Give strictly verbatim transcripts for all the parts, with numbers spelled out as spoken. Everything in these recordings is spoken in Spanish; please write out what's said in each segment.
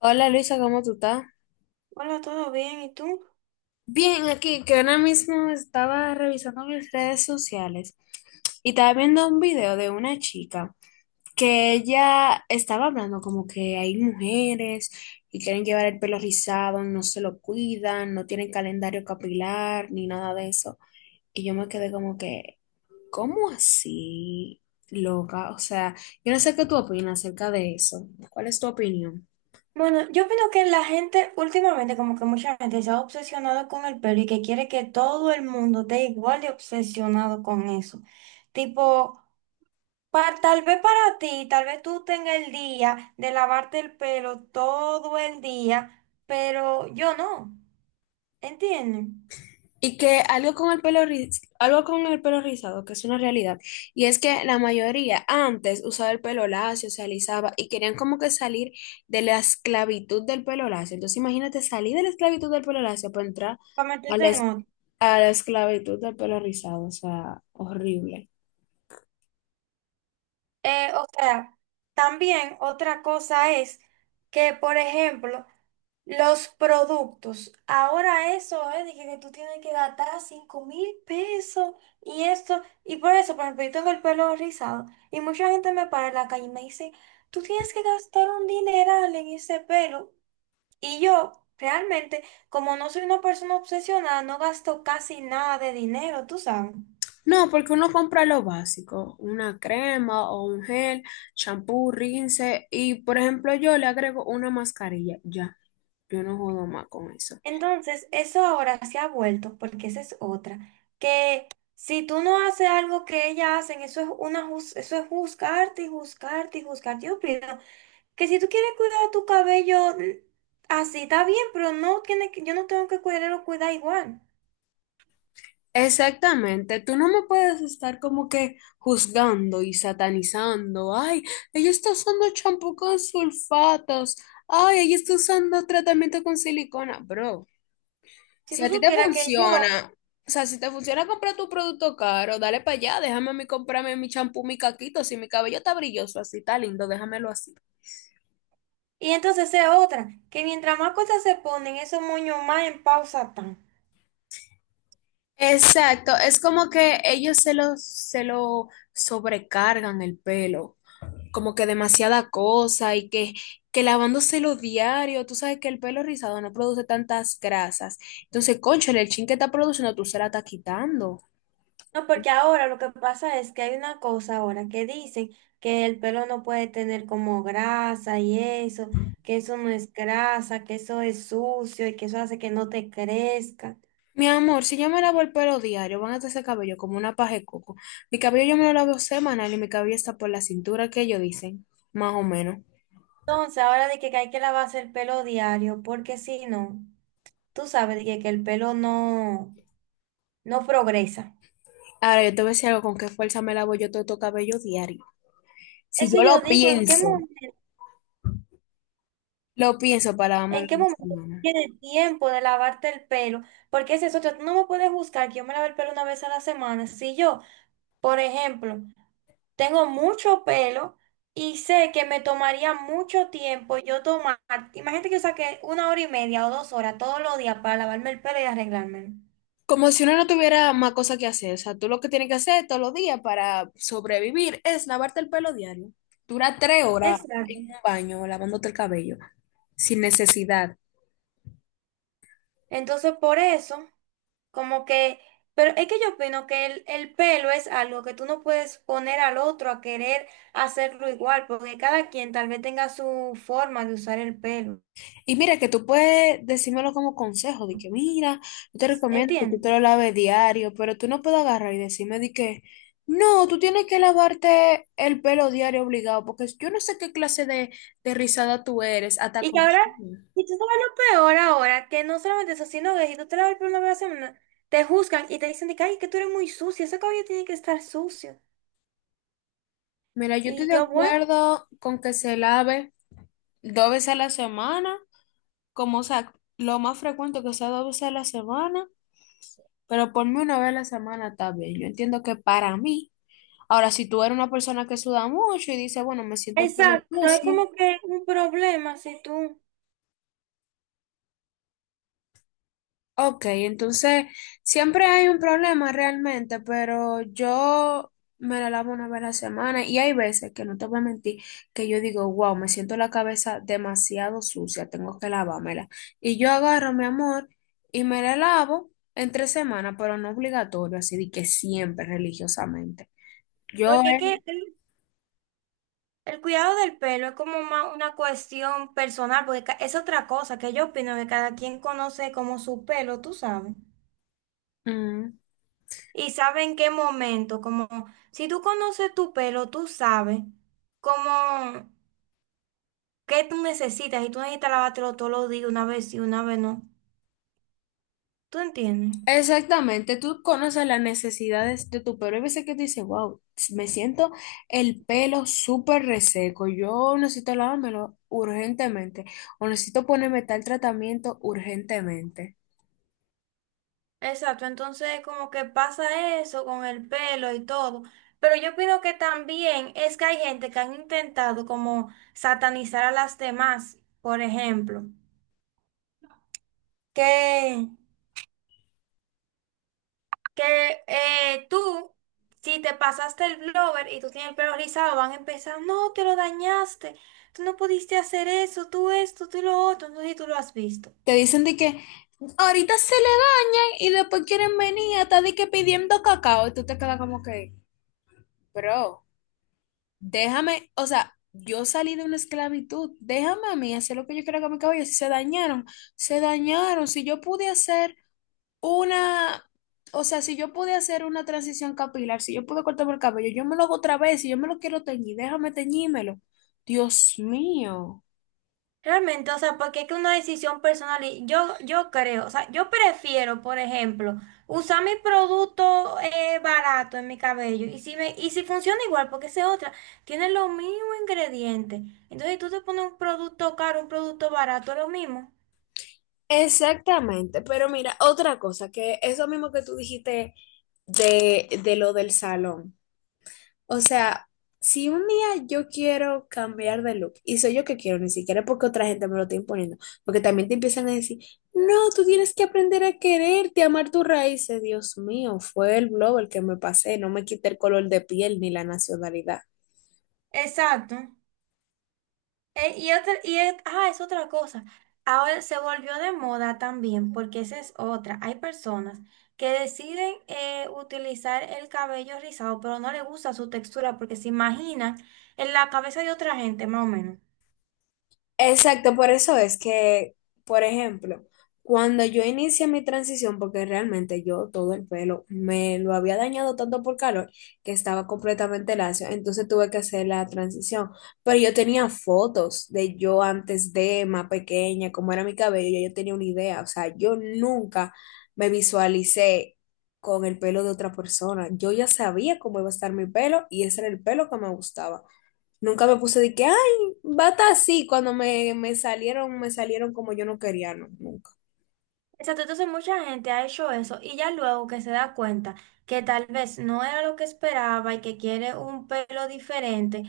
Hola, Luisa, ¿cómo tú estás? Hola, ¿todo bien? ¿Y tú? Bien, aquí que ahora mismo estaba revisando mis redes sociales y estaba viendo un video de una chica que ella estaba hablando como que hay mujeres y quieren llevar el pelo rizado, no se lo cuidan, no tienen calendario capilar ni nada de eso. Y yo me quedé como que, ¿cómo así, loca? O sea, yo no sé qué tú opinas acerca de eso. ¿Cuál es tu opinión? Bueno, yo opino que la gente últimamente, como que mucha gente se ha obsesionado con el pelo y que quiere que todo el mundo esté igual de obsesionado con eso. Tipo, pa- tal vez para ti, tal vez tú tengas el día de lavarte el pelo todo el día, pero yo no, ¿entiendes? Y que algo con el pelo riz- algo con el pelo rizado, que es una realidad, y es que la mayoría antes usaba el pelo lacio, se alisaba y querían como que salir de la esclavitud del pelo lacio. Entonces imagínate salir de la esclavitud del pelo lacio para entrar Para a la, meterte en es- otro. a la esclavitud del pelo rizado, o sea, horrible. Eh, o sea, también otra cosa es que, por ejemplo, los productos. Ahora eso es de que, que tú tienes que gastar cinco mil pesos y esto. Y por eso, por ejemplo, yo tengo el pelo rizado y mucha gente me para en la calle y me dice, tú tienes que gastar un dineral en ese pelo. Y yo, realmente, como no soy una persona obsesionada, no gasto casi nada de dinero, tú sabes. No, porque uno compra lo básico, una crema o un gel, champú, rinse, y por ejemplo yo le agrego una mascarilla, ya, yo no jodo más con eso. Entonces, eso ahora se ha vuelto, porque esa es otra, que si tú no haces algo que ellas hacen, eso es una juz- eso es juzgarte y juzgarte y juzgarte. Yo opino que si tú quieres cuidar tu cabello mm, así, está bien, pero no tiene que, yo no tengo que cuidarlo, cuidar igual. Exactamente, tú no me puedes estar como que juzgando y satanizando. Ay, ella está usando champú con sulfatos. Ay, ella está usando tratamiento con silicona. Bro, Si si tú a ti te supieras que yo, funciona, o sea, si te funciona comprar tu producto caro, dale para allá, déjame a mí comprarme mi champú, mi caquito. Si mi cabello está brilloso, así está lindo, déjamelo así. y entonces es otra, que mientras más cosas se ponen, esos moños más en pausa están. Exacto, es como que ellos se lo, se lo sobrecargan el pelo. Como que demasiada cosa y que, que lavándoselo diario, tú sabes que el pelo rizado no produce tantas grasas. Entonces, cónchale, el chin que está produciendo, tú se la estás quitando. No, porque ahora lo que pasa es que hay una cosa ahora que dicen que el pelo no puede tener como grasa y eso, que eso no es grasa, que eso es sucio y que eso hace que no te crezca. Mi amor, si yo me lavo el pelo diario, van a estar ese cabello como una paja de coco. Mi cabello yo me lo lavo semanal y mi cabello está por la cintura que ellos dicen, más o menos. Entonces, ahora de que hay que lavarse el pelo diario, porque si no, tú sabes de que, que el pelo no, no progresa. Ahora, yo te voy a decir algo, ¿con qué fuerza me lavo yo todo tu cabello diario? Si Eso yo lo yo digo, ¿en qué pienso, momento, lo pienso para lavármelo en en qué la momento tú semana. tienes tiempo de lavarte el pelo? Porque ese es otro, tú no me puedes buscar que yo me lave el pelo una vez a la semana. Si yo, por ejemplo, tengo mucho pelo y sé que me tomaría mucho tiempo yo tomar. Imagínate que yo saqué una hora y media o dos horas todos los días para lavarme el pelo y arreglármelo. Como si uno no tuviera más cosa que hacer. O sea, tú lo que tienes que hacer todos los días para sobrevivir es lavarte el pelo diario. Dura tres horas en Exacto. un baño lavándote el cabello sin necesidad. Entonces, por eso, como que, pero es que yo opino que el, el pelo es algo que tú no puedes poner al otro a querer hacerlo igual, porque cada quien tal vez tenga su forma de usar el pelo. Y mira, que tú puedes decírmelo como consejo, de que mira, yo te recomiendo que tú ¿Entiendes? te lo laves diario, pero tú no puedes agarrar y decirme de que no, tú tienes que lavarte el pelo diario obligado, porque yo no sé qué clase de, de rizada tú eres, hasta Y que con... ahora, y tú sabes lo peor ahora, que no solamente eso, sino que si tú te lavas el pelo una vez a la semana, te juzgan y te dicen de que, ay, que tú eres muy sucia, ese cabello tiene que estar sucio. Mira, yo estoy Y de yo, bueno, acuerdo con que se lave dos veces a la semana, como o sea, lo más frecuente que sea dos veces a la semana, pero por mí una vez a la semana está bien. Yo entiendo que para mí, ahora si tú eres una persona que suda mucho y dice, bueno, me siento el pelo exacto, es sucio. como que un problema si tú, Ok, entonces siempre hay un problema realmente, pero yo me la lavo una vez a la semana y hay veces que no te voy a mentir que yo digo, wow, me siento la cabeza demasiado sucia, tengo que lavármela. Y yo agarro, mi amor, y me la lavo en tres semanas, pero no obligatorio, así de que siempre religiosamente. Yo, porque es que eh, el, el cuidado del pelo es como más una cuestión personal, porque ca- es otra cosa que yo opino que cada quien conoce como su pelo, tú sabes, Ujú. y sabe en qué momento, como si tú conoces tu pelo, tú sabes cómo. ¿Qué tú necesitas? Y tú necesitas lavártelo todos los días, una vez y una vez no. ¿Tú entiendes? Exactamente, tú conoces las necesidades de tu pelo. Hay veces que tú dices, wow, me siento el pelo súper reseco. Yo necesito lavármelo urgentemente o necesito ponerme tal tratamiento urgentemente. Exacto, entonces como que pasa eso con el pelo y todo. Pero yo opino que también es que hay gente que han intentado como satanizar a las demás, por ejemplo, que, que eh, tú, si te pasaste el blower y tú tienes el pelo rizado, van a empezar, no, te lo dañaste, tú no pudiste hacer eso, tú esto, tú lo otro, no sé si tú lo has visto. Te dicen de que ahorita se le dañan y después quieren venir hasta de que pidiendo cacao. Y tú te quedas como que, bro. Déjame, o sea, yo salí de una esclavitud, déjame a mí hacer lo que yo quiera con mi cabello. Si se dañaron, se dañaron. Si yo pude hacer una, o sea, si yo pude hacer una transición capilar, si yo pude cortarme el cabello, yo me lo hago otra vez. Si yo me lo quiero teñir, déjame teñímelo. Dios mío. Realmente, o sea, porque es que una decisión personal, y yo, yo creo, o sea, yo prefiero, por ejemplo, usar mi producto eh, barato en mi cabello y si, me, y si funciona igual, porque esa es otra, tiene los mismos ingredientes. Entonces, si tú te pones un producto caro, un producto barato, es lo mismo. Exactamente, pero mira, otra cosa, que eso mismo que tú dijiste de, de lo del salón. O sea, si un día yo quiero cambiar de look, y soy yo que quiero, ni siquiera porque otra gente me lo está imponiendo, porque también te empiezan a decir, no, tú tienes que aprender a quererte, a amar tus raíces. Dios mío, fue el globo el que me pasé, no me quité el color de piel ni la nacionalidad. Exacto. Eh, y otra, y es, ah, es otra cosa. Ahora se volvió de moda también, porque esa es otra. Hay personas que deciden eh, utilizar el cabello rizado, pero no les gusta su textura porque se imaginan en la cabeza de otra gente, más o menos. Exacto, por eso es que, por ejemplo, cuando yo inicié mi transición, porque realmente yo todo el pelo me lo había dañado tanto por calor que estaba completamente lacio, entonces tuve que hacer la transición. Pero yo tenía fotos de yo antes de más pequeña, cómo era mi cabello, ya yo tenía una idea, o sea, yo nunca me visualicé con el pelo de otra persona. Yo ya sabía cómo iba a estar mi pelo y ese era el pelo que me gustaba. Nunca me puse de que, ay, bata así, cuando me, me salieron, me salieron como yo no quería, no, nunca. Exacto, entonces mucha gente ha hecho eso y ya luego que se da cuenta que tal vez no era lo que esperaba y que quiere un pelo diferente,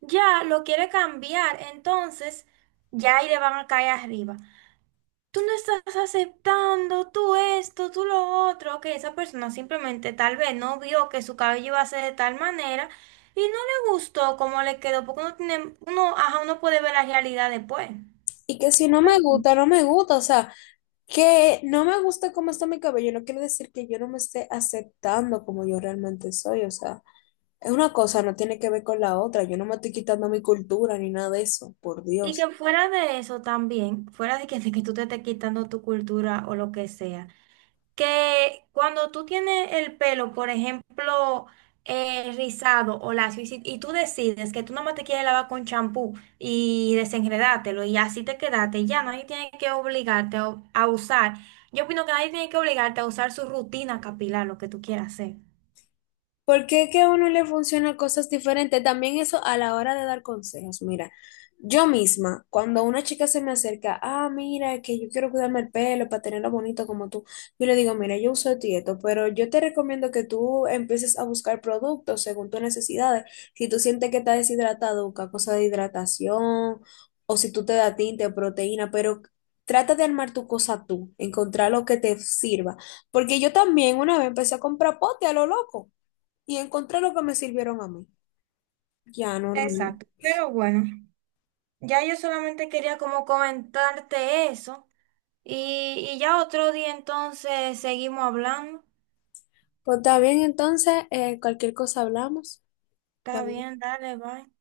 ya lo quiere cambiar, entonces ya ahí le van a caer arriba. Tú no estás aceptando, tú esto, tú lo otro, que esa persona simplemente tal vez no vio que su cabello iba a ser de tal manera y no le gustó cómo le quedó, porque uno tiene, uno, ajá, uno puede ver la realidad después. Y que si no me Ujú. gusta, no me gusta, o sea, que no me gusta cómo está mi cabello, no quiere decir que yo no me esté aceptando como yo realmente soy, o sea, es una cosa, no tiene que ver con la otra, yo no me estoy quitando mi cultura ni nada de eso, por Y Dios. que fuera de eso también, fuera de que, de que tú te estés quitando tu cultura o lo que sea. Que cuando tú tienes el pelo, por ejemplo, eh, rizado o lacio, y, si- y tú decides que tú nomás te quieres lavar con champú y desenredártelo y así te quedaste, ya nadie tiene que obligarte a, a usar. Yo opino que nadie tiene que obligarte a usar su rutina capilar, lo que tú quieras hacer. ¿Por qué que a uno le funcionan cosas diferentes? También eso a la hora de dar consejos. Mira, yo misma, cuando una chica se me acerca, ah, mira, que yo quiero cuidarme el pelo para tenerlo bonito como tú, yo le digo, mira, yo uso esto y esto, pero yo te recomiendo que tú empieces a buscar productos según tus necesidades. Si tú sientes que estás deshidratado, busca cosas de hidratación, o si tú te da tinte, proteína, pero trata de armar tu cosa tú, encontrar lo que te sirva. Porque yo también una vez empecé a comprar pote a lo loco y encontré lo que me sirvieron a mí. Ya, normal. Exacto, pero bueno, ya yo solamente quería como comentarte eso y, y ya otro día entonces seguimos hablando. Pues está bien, entonces, eh, cualquier cosa hablamos. Está Bye. bien, dale, bye.